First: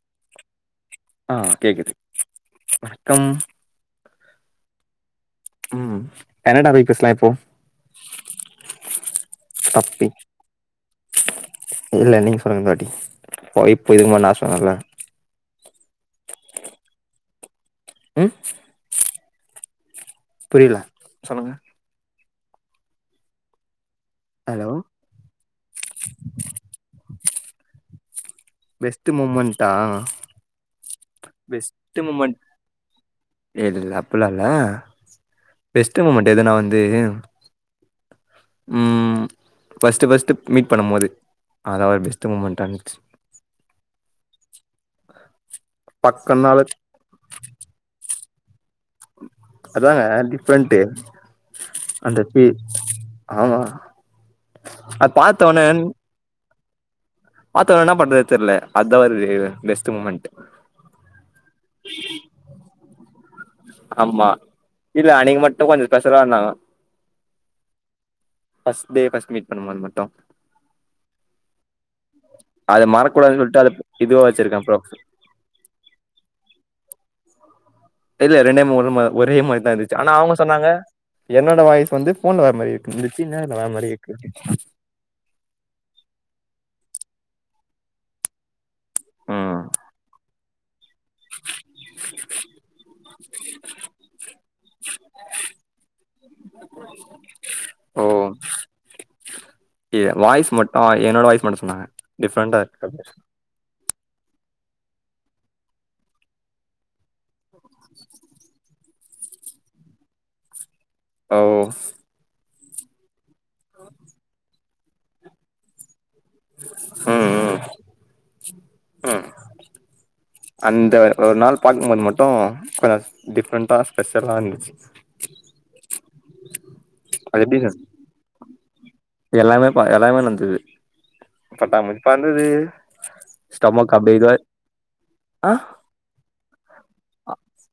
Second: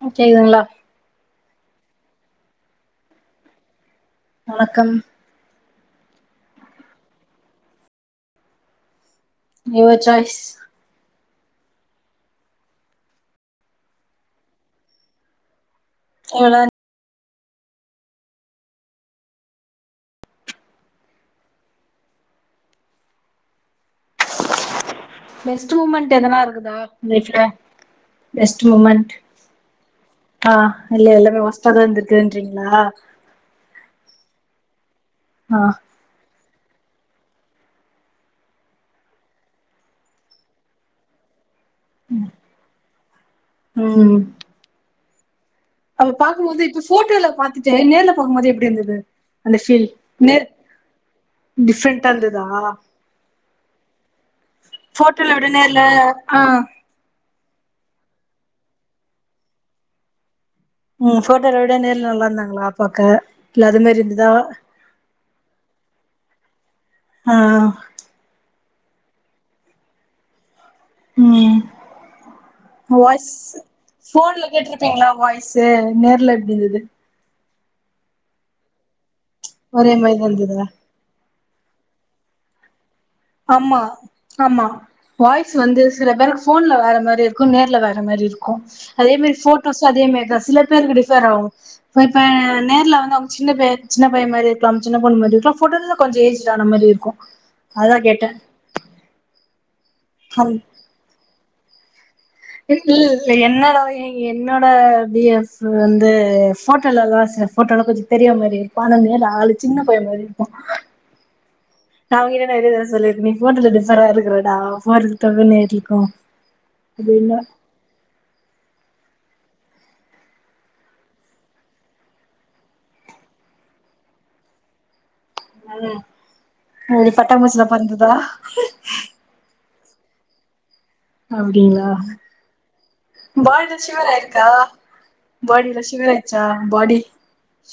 கேக்குதுங்களா ஆ கேக்குது வணக்கம் வணக்கம் ம் கன்னடா [unintelligible] எப்போ யுவர் சாய்ஸ் இல்ல நீங்க சொல்லுங்க இந்த வாட்டி இப்போ இது முன்னாடி நான் சொன்னல ஓனர் ம் புரில சொல்லுங்க ஹலோ பெஸ்ட் மூமண்ட் எதனா இருக்குதா லைஃப்ல பெஸ்ட் மூமெண்ட் ஆ இல்ல எல்லாமே வொஸ்டாதா பெஸ்ட் மூமெண்ட் இருந்துருக்குன்றீங்களா இல்ல அப்பில்லா இல்ல பெஸ்ட் மூமெண்ட் எதுனா வந் ந்து ம் ஃபஸ்ட்டு ஃபஸ்ட்டு மீட் பண்ணம் போது அதா ஒரு பெஸ்ட் மூமண்டா இருந்துச்சு அவ பாக்கும் பக்கனால போது இப்ப போட்டோல பாத்துட்ட நேர்ல போகம் போது எப்டி இருந்தது து அந்த ஃபீல் அதாங்க நேர் டிஃப்ரெண்ட்டு டிஃப்ரெண்டா அந்த இருந்துதா ஃபீல் ஆமா அது ஃபோட்டோல விட நேர்ல ஆ பாத்தொன்ன என்ன பண்றதே தெர்ல அதா ஒரு பெஸ்ட் மூமெண்ட் ம் ஃபோட்டோல விட நேர்ல நல்லா இருந்தாங்களா பாக்க இல்ல அது மாரி இருந்துதா இன்னு கொஞ்சோ ஸ்பெஷலா இருந்தாங்க ஆ ஃபஸ்ட் டே ஃபஸ்ட் மீட் பண்ணும்போது மட்டு ம் அத உங்க வாய்ஸ் மறக்கூடாதுன்னு சொல்லிட்டு அத இதுவா ஃபோன்ல வச்சிருக்கே ப்ரோ கேட்டிருப்பீங்களா வாய்ஸ்ஸு நேர்ல எப்டி இருந்தது இல்ல ரெண்டே [unintelligible] ஒரே மாரிதா ஒரே இருந்துச்சு ஆனா மாரிதா அவங்க இருந்ததா சொன்னாங்க என்னோட வாய்ஸ் வந்து ஃபோன்ல வேற மாரி இரு ஆமா ஆமா வாய்ஸ் வந்து சில பேருக்கு ஃபோன்ல வேற மாரி இருக்கு நேர்ல வேற மாரி இருக்கு அதே மாரி ம் ஃபோட்டோஸு அதே மாரிதா சில பேர் [unintelligible] சேர் அவங் ஒருத்த நேர்ல வந்து அவங்க சின்ன பைய சின்ன பைய மாரி இருக்கலாம் சின்ன பொண்ணு மாரி இருக்கலா ஃபோட்டோ கொஞ்ச ஏஜ்டு ஆன மாரி இருக்கு அதா கேட் யே வாய்ஸ் மட்டு என்னோட வாய்ஸ் மட்டு சொ ன்னே இல் இல்ல என்னோட [unintelligible] என்னோட பி எஃப் வந்து ஃபோட்டோல எல்லா சில ஃபோட்டோல கொஞ்ச பெரியவ மாரி இருப்பா ஆனா நேர்ல ஆளு சின்ன பைய மாரி இருப்பா ஓ நா அவங்கிட்ட நெறைய தடவ சொல்லிருக்க நீ ஃபோட்டோல டிஃபரா இருக்கிறடா [unintelligible] ஏறிக்கு அப்டினா ம் ம் ம் அந்த ஒரு நாள் பாக்கும்போது மட்டு கொஞ்ச டிஃப்ரெண்ட்டா ஸ்பெஷலா இருந்துச்சு நல்லா உங்களுக்கு அது பட்டாம்பூச்சிலா எப்டி பறந்துதா ஹ [inaudible] ப்பா எல்லாமே நடந்தது அப்டிங்களா பட்டாம்பூச்சி பறந்தது பாடிலா ஸ்டொமக் சிவர் அப்டி இதுவா ஆயிருக்கா ஆ பாடிலா சிவர் ஆயிட்ச்சா பாடி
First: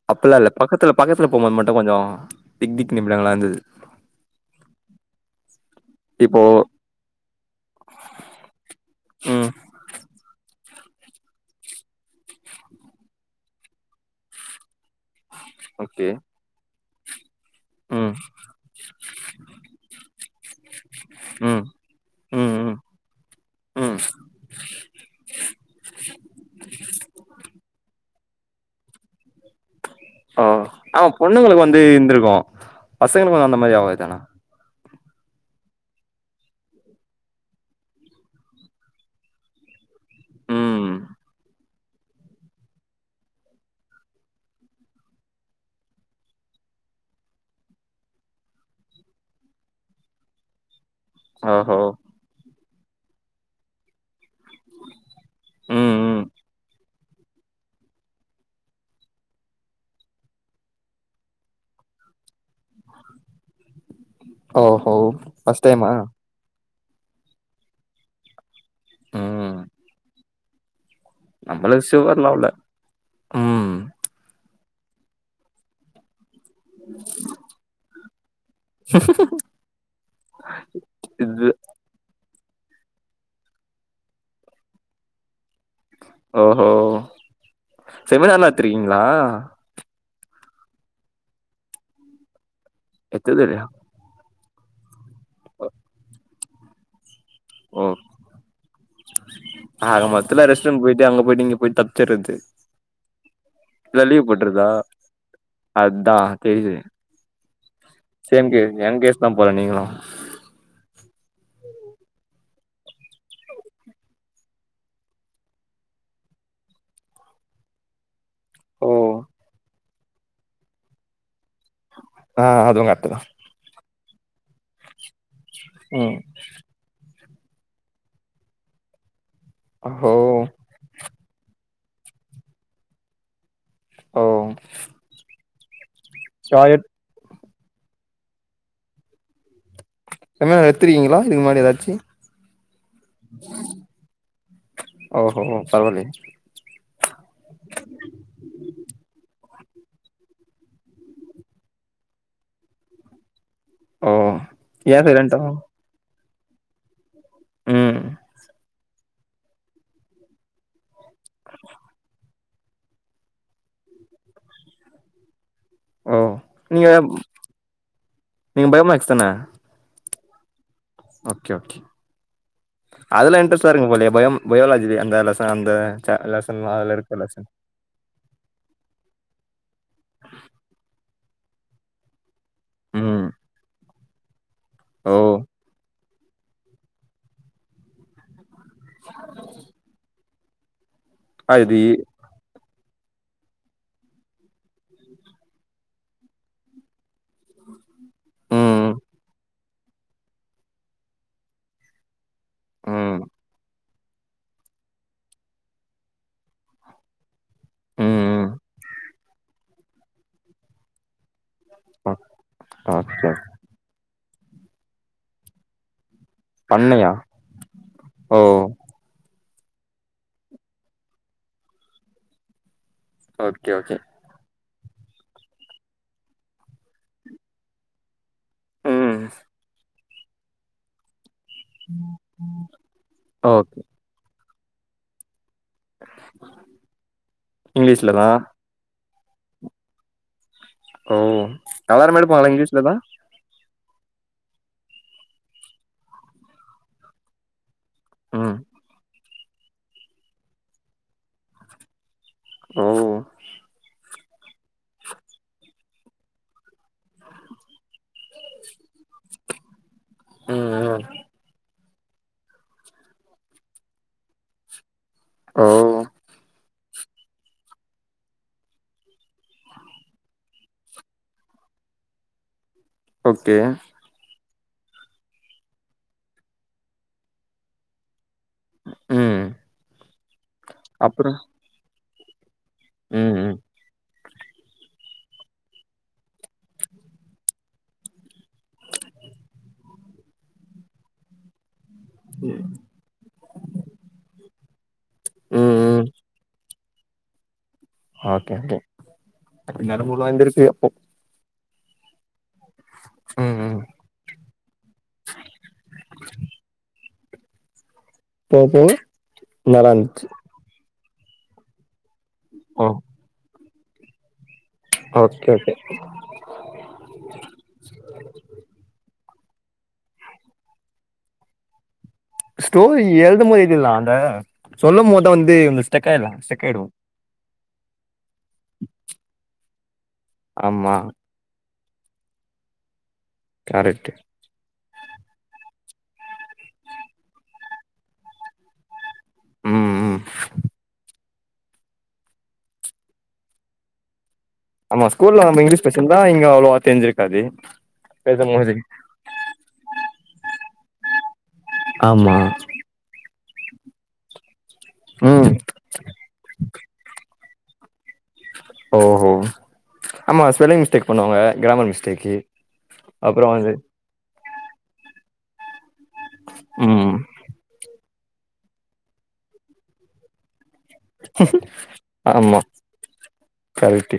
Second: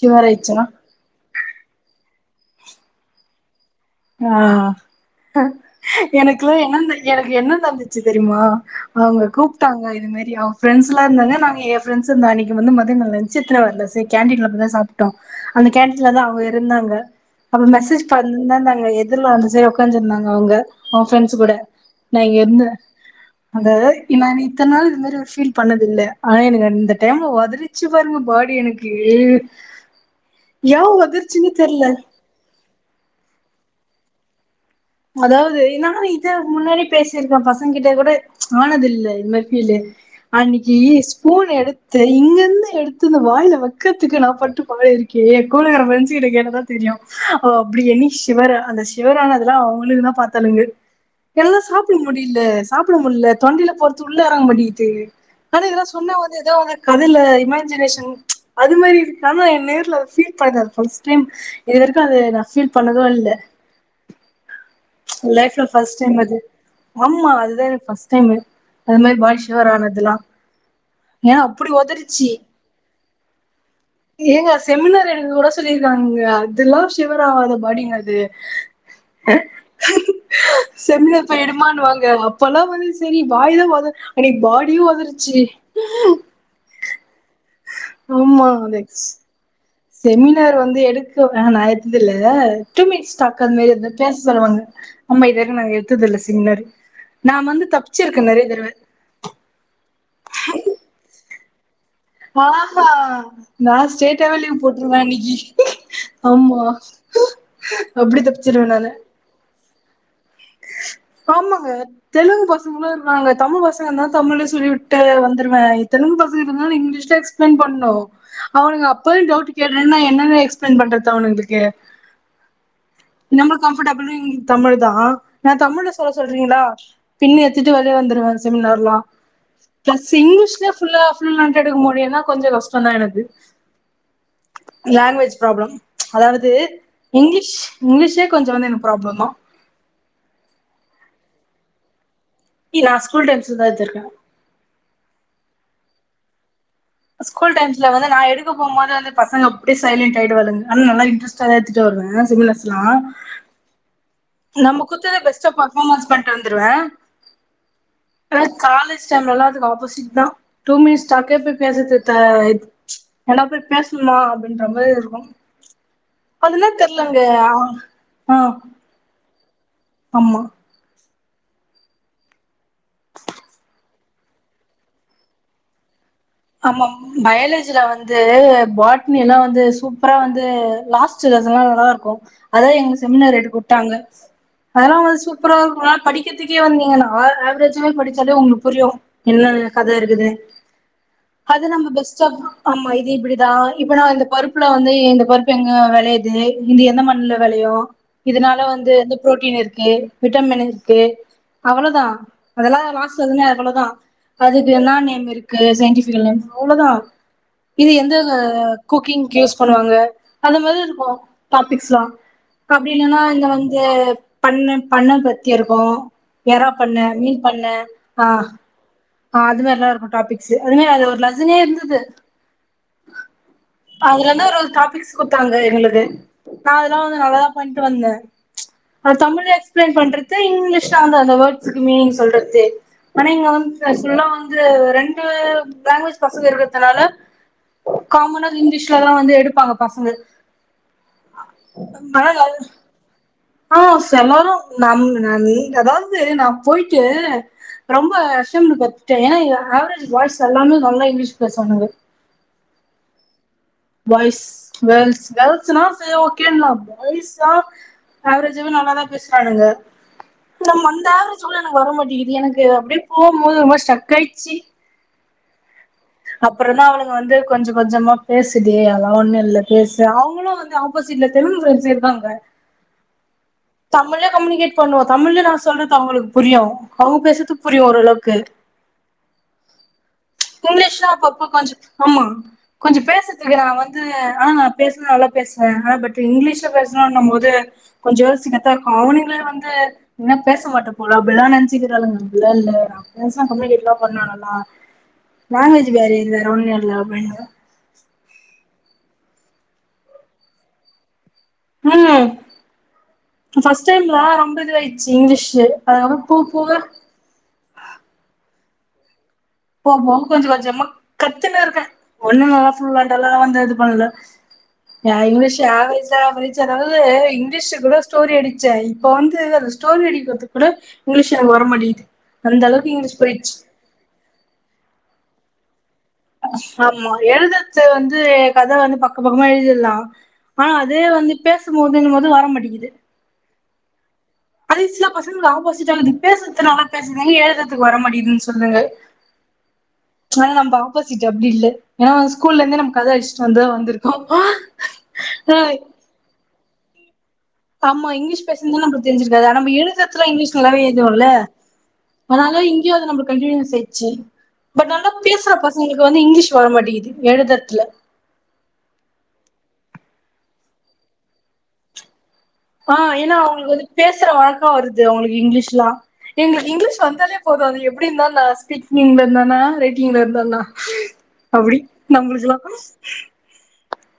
சிவர் அப்பல்லா ஆயிட்ச்சா திக்திக் நிமிடங்களா இருந்தது ஆ இப்போ எனக்குல்லா என்ன நட எனக்கு என்ன நடந்துச்சு தெரியுமா அவங்க ம் கூப்ட்டாங்க இது மாரி ஆ ஃப்ரெண்ட்ஸ்லா இருந்தாங்க நாங்க யேன் ஃப்ரெண்ட்ஸ் இருந்தாங்க அன்னைக்கி வந்து மதியோ நா லன்ச் எடுத்துனு வர்ல சேரி கேண்டீன்ல போய்தா சாப்ட்டோ அந்த ஓகே கேண்டீன்லதா அவங்க இருந்தாங்க அப்ப மெசேஜ் ம் பண்ணே நா எதிர்ல அந்த சைடுல ஒக்காண்ஜூ இருந்தாங்க அவுங்க அவுங்க ஃப்ரெண்ட்ஸ் கூட ம் நா இங்க ம் இருந்தே ம் அந்த ம் நானு இத்தன் நாள் இது மாரி ஒரு ஃபீல் பண்ணது இல்ல ஆனா எனக்கு அந்த டைம்ல ஒதருச்சு பா ருங்க பாடி எனக்கு ஆ ஏ ஆமா ஒதருச்சுன்னு பொண்ணுகளுக்கு வந்து தெர்ல இருந்துருக்கு பசங்களுக்கு அந்த மாரி ஆவாது ஆனா அதாவது நா இதுக்கு முன்னாடி பேசிருக்கே பசங்க கிட்ட கூட ஆனதுல்ல இது மாரி ஃபீலு அன்னக்கி ம் ஸ்பூன் எடு த்து இங்க இருந்து எடுத்து இந்த வாயில வக்கிறத்துக்கு நா பட்ட பாடு இருக்கே கூட வர ஃப்ரெண்ட்ஸ் கிட்ட கேட்டாதா தெரியு அப்டி எண்ணி சிவர அந்த சிவரானதுல்லா அவளுகுதா பாத்தாளுங்க என்னால ஓஹோ சாப்பிட முடியல சாப்பிட முடியல தொண்டில பொறுத்த உள்ள இறங்க மாட்டேங்குது ஆனா இதல்லா ம் சொன்னா ம் வந்து எதோ ஒரு கதுல்ல இமேஜினேஷன் அது மாரி இருக்கானா ஏ நேர்ல ஃபீல் பண்ணது ஃபர்ஸ்ட் டைம் இது வரைக்கு அது நா ஃபீல் பண்ணது இல்ல ஓஹோ லைஃப்ல ஃபர்ஸ்ட் டைமா ஃஸ்ட்டு டைம் வந்து ஆமா அதுதா எனக் ஃபஸ்ட் டைமு அது மாரி ம் பாடிஷவரனதுல்லா ஏன்னா அப்பிடி நம்மளுக்கு ஒதர்ருச்சி ஷுகர்லா இல்ல ம் ஏங்க செமினார் எடுக்க கூட சொல்லிருக்காங்க இதுலா சிவர் ஆவாதபாடீங்க அது செமினார் போய் இது எடுமான்னுவாங்க ப்பல்லா வந்து சரி வாய்தா ஒத அன்னிக்கு பாடியு ஒதரிச்சி ஓ ஓஹோ ஆமா செமினார்லா அது எத்திருக்கீங்களா செமினார் வந்து எடுக்கவே நா எடுத்ததுல்ல எத்தது இல்லையா [unintelligible] சொல்லுவாங்க ஆமா இதுவரைக்கு நா எடுத்தது இல்ல செமினார் [inaudible] நா வந்து ஓ தப்பிச்சிருக்கே நெறைய தடவ த்துல ரெஸ்டர் ரூம் போயிட்டு அங்க போயிட்டு இங்க போயிட்டு தப் மா ஆஹ நா இல்ல லீவ் ஸ்டேட்டாவே லீவு போட்றதா போட்டுருவே இன்னிக்கு அதா ஆமா தெரியுது அப்பிடி சேம் தப்பிச்சிருவே கேஸ் எ நானு கேஸ் தா போல நீங்களு ஆமாங்க தெலுங்கு பசங்களா இருக்காங்க தமிழ் பசங்க இருந்தா தமிழே சொல்லிவிட்டு வந்துருவே தெலுங்கு பசங்க இருந்தால இங்கிலீஷ்லே எக்ஸ்பிளைன் பண்ணு ஓ அவனுங்க அப்ப டவுட் கேட் ஏன்னா என்னென்னு எக்ஸ்பிளைன் பண்றது அவகளுக்கு ஆ அது கரெக் நம்லுக் கம்ஃபர்டப் ப்புரிங் தமிழ்தா நா தமிழ்ல சொல்ல ம் சொல்றீங்களா பின்ன எடுத்திட்டு வெளியே வந்துடுவேன் செமினார்லாம் ப்ளஸ் ஓ இங்கிலீஷ்ல ஃபுல்லா எடுக்க முடியும்ன்னா கொஞ்சம் கஷ்டம் தான் எனக்கு ஓ பிரப்ளம் அதாவது ஷாயட் இங்கிலீஷ் இங்கிலீஷே கொஞ்சம் வந்து எனக்கு ப்ராப்ளம் தான் செம்ம எடுதிருக்கீங்களா இதுக்கு முன்னாடி ஏதாச்சும் இ நான் ஸ்கூல் டைம்ஸ்ல வச்சு இருக்கேன் ஓஹோ பரவாயில்லையே ஸ்கூல் டைம்ஸ்ல வந்து நான் எடுக்க போகும்போது வந்து பசங்க அப்படியே சைலண்டட் ஆகிடுவாங்க ஆனா நல்லா இன்டரெ்ட்டா தான் எத்துட்டு வருவேன் செமினார்ஸ் எல்லா ஓ நம்ம ஏ குத்திர சைலண்ட் பெஸ்ட் ஆவு பர்ஃபாமன்ஸ் பண் வந்துடுவேன் ம் ஆ காலேஜ் டைம் நல்ல அதுக்கு ஆப்போசிட் தான் டூ மினிட்ஸ் அப்டியே போய் பேசிரத்துல எல்லா போய் பேசணுமா அப்டின்ற மாரி இருக்கு ஓ அதுல்லாம் நீங்க தெர்ல்லங்க ஆஹ் நீங்க பயோமேக்ஸ் தான ஆம்மா ஓகே ஓகே அதுல இன்ட்ரெஸ்ட் தான் இருக்குது போலயே பயோலஜி அந்த இதுல ஆமா பயாலஜில வந் து பாட்னின்னா வந்து சூப்பரா வந்து லாஸ்ட் சதுல்லா நல்லா இருக்கு அதான் எங்க ம் செமினார் எடுக்க வுட்டாங்க [inaudible] அதல்லாம் ஓ வந்து சூப்பரா இருக்கும் படி கத்துக்கே வந்தீங்கன்னா ஆவரேஜா படிச்சாலே உங்களுக்கு புரியும் என்ன கதை இருக்குதுனு அது நம்ம பெஸ்ட ஆஃப் ஆமா இது இப்டிதான் இப்பனா வந்து இந்த பருப்புல வந்து இந்த பருப்பு எங்க விளையுது இந்த எந்த மண்ணுல விளையும இதனால வந்து ம் எந்த பு்ரோட்டீன் இருக்கு விட்டமின் இருக்கு அவ்ளதா அதெல்லா ம் லாஸ்ல இதுங்க அவ்ளதா அதுக்கு என்னா நேம் இருக்கு சன்டிபி [unintelligible] அவ்ளதா இது எந்த ம் ஆ குக்கிங்கு யூஸ் பண்ணுவாங்க அந்த மாரி லா இருக்கு டாபிக்ஸ்ல்லா ஓகே அப்டி இல்லன்னா ஓகே இந்த வந்து பண்ண பண்ணா பத்தி இருக்கு எறா பண்ண பண்ணையா மீன் பண்ண ஆ ஓ ஆ அது நல்ல இருக்கு டாபிக்ஸு அதுமே அது மாரி அது ஒரு லசனே இருந்தது ஓகே ஓகே அதுல என்ன ஒரு டாபிக்ஸ் குடுத்தாங்க எங்களுக்கு நா அதெல்லா வந்து நல்லாதா பண்ட்டு வந்தே அது ம் தமிழ்ல எக்ஸ்பிளைன் பண்ற து இங்கிலீஷ் அந்தந்த வேர்ட் ஸ் மீனிங் சொல்றது ஆனா இங்க வந் ஓகே ஆக்சுவலா வந்து ரெண்டு லாங்குவேஜ் பசங்க இருகதுனால இங்கிலீஷ்ல தா காமனா இங்கிலீஷ் [unintelligible] வந்து எடுப்பாங்க பசங்க ஓ எல்லாருமே ஆனா எடுப்பாங்களா இங்கிலீஷ்ல தா ஆ செலரு நம் நம் அதாவது நா போயிட்டு ரொம்ப ம் பத்துடா ஏனா ஆவரேச் பாய்ஸ் எல்லாமே நல்லா இங்கிலீஷ் பேசுவானுங்க ஓ பாய்ஸ் கேர்ள்ஸ் கேர்ள்ஸ்னா சேர் ஓகேங்ளா பாய்ஸ் லா அவரேஜாவ நல்லாதா பேசுறானுங்க ம் நம் ம் வந்தாலு சொல்லலா வர மாட்டிக்குது எனக்கு அப்படியே போகும்போது ஒரு மாரி ஸ்டக் காடுச்சு ஓ அப்புறோ தா அவனுங்க வந்து கொஞ்சோ கொஞ்சமா பேசுடி அதுலா ஒண்ணு இல்ல பேசு அவங்களு வந்து ஆப்போசிட்ல தெலுங்கு பிரண்ட்ஸ் இருக்காங்க ஓகே தமிழ கம்யூனிகேட் பண்ணுவோ தமிழ்ல நா சொல்றது அவங்களுக்கு புரியு அவங்க பேசறதுக்கு புரியு ஓரளவுக்கு ம் புவனேஷ்லா அப்புறோ அப்பப்ப கொஞ்சோ ஆமா கொஞ்சோ ம் ம் பேசுரதுக்கு நா வந்து ஆனா நா பேசனா நல்லா பேசுவே ஆனா பட் இங்கிலீஷல பேசணும் போது கொஞ்சோ [unintelligible] அவனுங்களே வந்து என்ன பேச மாட்ட போல அப்படியெல்லா ம் நென் [unintelligible] நான்வெஜ் ம் வேற ஏது வேற ஒன்னு லவண் [unintelligible] உம் ம் [unintelligible] ம் பஸ்ட் டைம்ல ரொம்ப இது ஆயிடுச்சு இங்கிலீஷு அதுக்கப்றோ போக போக போ போ [unintelligible] போ போ கொஞ்ச கொஞ்சம்மா கத்துனு இருக்கே [unintelligible] ஓ பல okay English okay average average அதாவது இங்கிலீஷ் கூட ஸ்டோரி அடிச்சே இப்போ அந்த ஸ்டோரி அடிக்குறதுக்கு கூட இங்கிலீஷ் எனக்கு வர மாட்டேங்குது ஸ்டோரி எழுதும்போது எழுதிரலா ல சொல்லம் போதா வந்து மிஸ் ஆமா எழுதுறது வந்து கத வந்து பக்க பக்கமா எழுதிர்லா ஆ ஆ ஆமா அதே வந்து இப்ப போதுனும் போது வர மாட்டேங்குது கரட்டு அது சில பசங்களுக்கு ஆப்போசிட் ஆகுது பேசறதுனால பேசதுங்க ஆனா எழுதுறதுக்கு வர மாட்யுதுன்னு சொல்றாங்க ம் ம் ஆ நம்ப ஆபோசிட் அப்டி இல்ல ஏன்னா ஸ்கூல்ல இருந்தே நம்ம கத அடிச்சட்டு வந்துதா வந்துருக்கோ ஆமா ஸ்கூல்ல நம்ம இங்கிலீஷ் பேசியிருந்தா இங்க அவ்வளவா கேிர [unintelligible] ஆமா இங்கிலீஷ் பேசு தா நம்ம தெரிஞ்சிருக்காது நம்ம எழுதுத்துல இங்லீஷ் நல்லாவே எழுதுவோல்ல ஆமா அதனால இங்கேயே வந்து நம்மளுக்கு கண்டி யூனியஸ் ஆச்சு பட் நல்லா ம் பேசுற பசங்களுக்கு வந்து இங்கிலீஷ் வர மாட்டிங்குது எழுத கத்தல [unintelligible] ஓ ஓ ஆமா ஸ்பெல்லிங் மிஸ்டேக் பண்ணுவாங்க கிராமர் மிஸ்டேக்கு ஆ ஏன்னா அவங்களுக்கு வந்து பேசுற வழக்க வருது அவங்களுக் இங்கிலீஷ்லா எங்க இங்கிலீஷ் ம் வந்தாலே போது அது எப் அப்படி இருந்தானா ஸ்பீக்கிங்ல இருந்தானா ரைட்டிங்ல இருந்தானண்ணா அப்படி நம்பளுகெல்லா டு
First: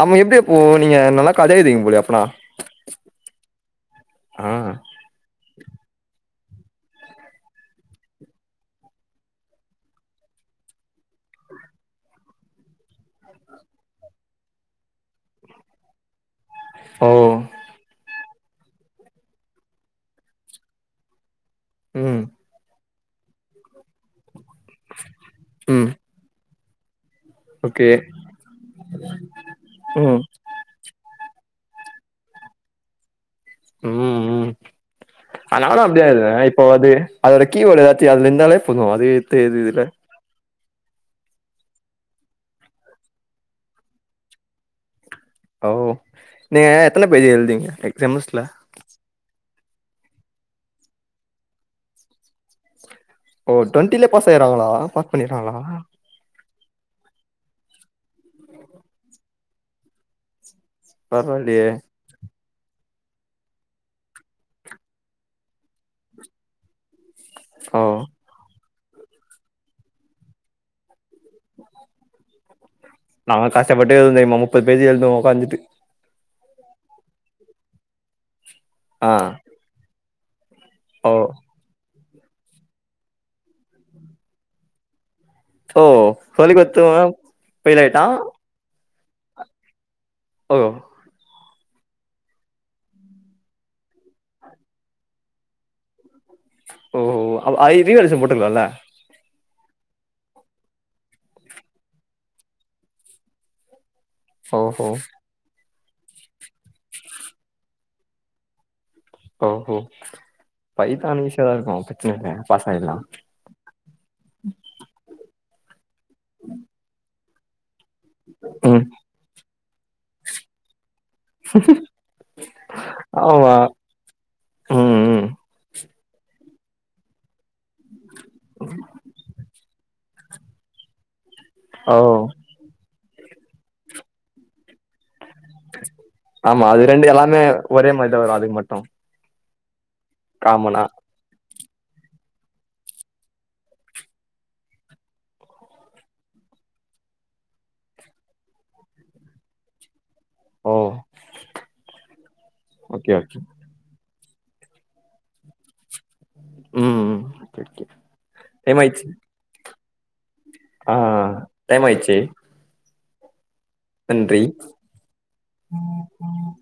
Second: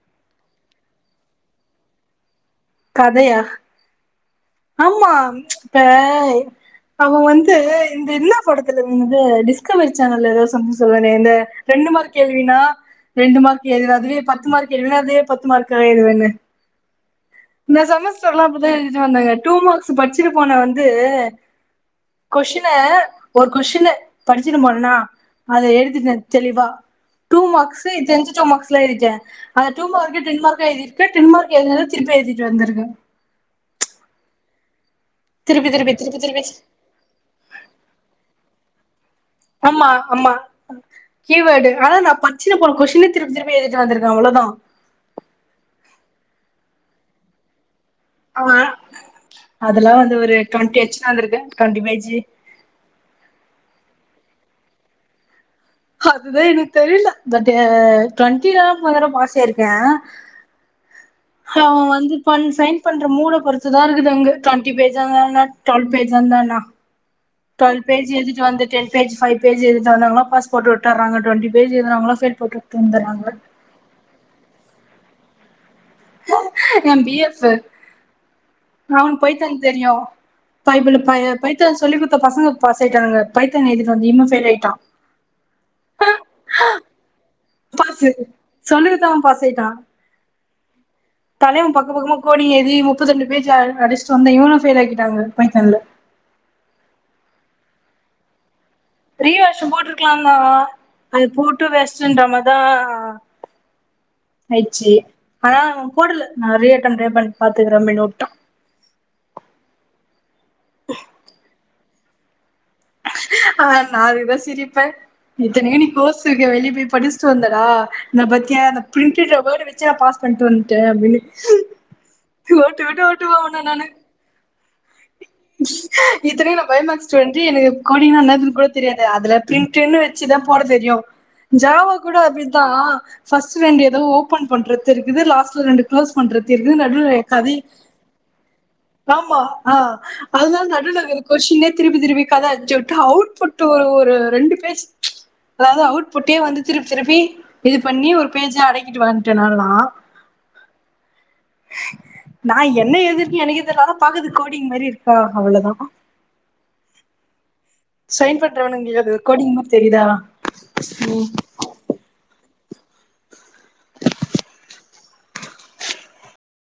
ஆமா எப்படி எப்போ நீங்க நல்லா கத எழுதுவீங்க போலயே அப்பனா கதையா ஆ ஆமா இப்ப அவ வந்து இந்த என்ன படத்துல வந்து டிஸ்கவரி சேனல் ஏதாவ [unintelligible] சொல்வானு இந்த ரெண்டு மார்க் கேள்வினா ரெண்டு மார்க் எழுதுவே அதுவே பத்து மார்க் கேள்வினா அதுவே பத்து மார்க்காக எழுதுவாங்க ஓ ந செமஸ் ச எல்ல எழுதிட்டு தந்தாங்க டூ மார்க்ஸ் படிச்சிட்டு போன வந்து ம் கொஷின ஒரு கொஸ்டின படிச்சட்டு போனான அத ம் எழுதிட்டே தெளிவா டூ மாக்ஸு ஓகே எ தெரிஞ்ச டூ மாக்ஸுலா எழுதிட்டே அந்த டூ ம் மார்க்கு டென் மார்க எழுதிட்டே டென் மார்க் [unintelligible] திருப்பி எழுதிட்டு வந்திருக்க ம் ம் திருப்பி ஆனானு திருப்பி அப்படியா திருப்பி எழுதுவே திருப்பி இப்போ அது அதோட ஒரு கீ வேர்டு ஏதாச்சி அதுல இருந்தாலே [unintelligible] அதே ஆமா ஆமா கீவேர்டு ஆதா நா படிசிட்டு போன கொஷின் திருப்பி திருப்பபி எழுதிட்டு வந்திருக்கே அவ்வளவுதா ஓ நீங்க எத்தன பேஜ் எழுதுவிங்க ர செமஸ்ல ஆ அதெல்லா வந்து ஒரு டூவெண்டி [unintelligible] வந்திருக்கே டூவெண்டி பேஜி ஓ டுவெண்டில்ல பாஸ் ஆயறாங்களா பாஸ் பண்ணிடுறாங்களா அதுதா எனக்கு தெரியல பட்டு டுவெண்டிலால முதல்ல பாஸ்சா இருக்கே பரவாயில்லையே பண் சைன் பண்ற மூட பொறுத்துதா இருக்குது அங்க டுவெண்டி பேஜந்தா டுவல் பேஜ் இருந்தானா ஓ டுவெல் பேஜ் எழுதிட் வந்துட்டு பேஜ்ஃபைவ் பேஜ் எழுதாத வங்களா பாஸ்போர்ட் விட்டுர்றங்க டுவண்டி பேஜ் எழுதுரவங்களா ஃபெயில் போட்டு விட்டு வந்துடுறாங்க நாங்க கஷ்டப்பட்டு எழுதுவோ முப்பது பேஜி எழுதுவோ வந்துட்டு ம்மா என் பிஎஸ் சர் ஆ அவனு போய் தங் தெரியு பைபல் ஓ பய பைத்த சொல்லி குடுத் இப்ப பசங்க பாஸ்ஆயிட்டாங்க பைத்தன் எழுத்தி வந்து இவே ஃபெயில் ஆயிட்டா ஓ சொல்லிக்குடுத்தவ ஃபெயில் ஆயிட்டா அடுத்தவ பாஸ் ஆயிட்டா ஓ தலைவன் பக்க பக்கமா கோடிங்க ஏழுதி முப்பத்தி ரெண்டு பேஜ் அடிச்சிட்டு வந்த இவன்னு ஃபெயில் ஆகிட்டாங்க பைதான்ல ஓ ஐ ரீ வேல்யூஷன் போட்டுக்கலாம்ல்ல த்ரீ வருஷோ போட்டு க்கலாங்க அது போட்டு வேஸ்டன்ற மாரிதா ஓஹோ ஆயிச்சு ஆனா போடல நா ரீ அட்டம்டே பாத்துக்கிறே அப்டின் வுட்டா ஓஹோ பைதான் ஈஸியா தா இருக்கு வச்சிருக்கே ஃபர்ஸ் ஆ நா வித சிரிப்பே இத்தனைக்கு நீ கோர்ஸ்ருக்கே வெளி போய் படி சுந்தரா ன்ந பத்தியா அந்த ம் பிரிண்டாபோடு மச்சா பாஸ் பண்ணிட்டு வந்துட்ட ஓட்டு ஓட்டு ஓட்டுவா ஆமா ஒன்ன நானு ம் இ ம் இத்தனைக்கி நா ஃபைவ்மாக் ஸ்ட்டெண்ட் எனக்கு கோடிங் னா என்னானு கூட கூட தெரியாது அதுல பிரிண்ட்னு ச்சுதா போட தெரியு ஜாவா ஓ கூட அப்டித்தா ஃபஸ்ட் ரெண்டு ஏதோ ஓபன் பண்றது தெரி இது லாஸ்ட்ல ரெண்டு க்ளோஸ் பண்றது ஆமா தெரிது அது ரெண்டு நடுவுல எல்லாமே கதை ஒரே மாரிதா வரு அதுக்கு மட்டு ஆமா ஆ அதுனால காமனா நடுவுல வர கொஷ்டின்னே திருப்பி திருப்பி கத அச்சு உட்டா அவுட்புட்டு ஒரு ஒரு ரெண்டு பேஜ் அதாவது அவுட்புட்டே வந்து திருப்பி திருப்பி இது பண்ணி ஒரு பேஜ அடக்கிட்டு வந்துட்ட நா எல்லா ஓ நா என்ன ஓகே ஓகே எழுதிருக்கே எனக்கே தெர்ல ஆனாப் பாக்குது கோடிங் மாரி இருக்கா அவ்ளோதா ம் ம் ஓகே ஓகே சைன் டைம் பண்றவனுங்கில்யா ஆயிடுச்சு அது ஒரு கோடிங் மாரி தெரிதா ஆ டைம் மாயிச்சு நன்றி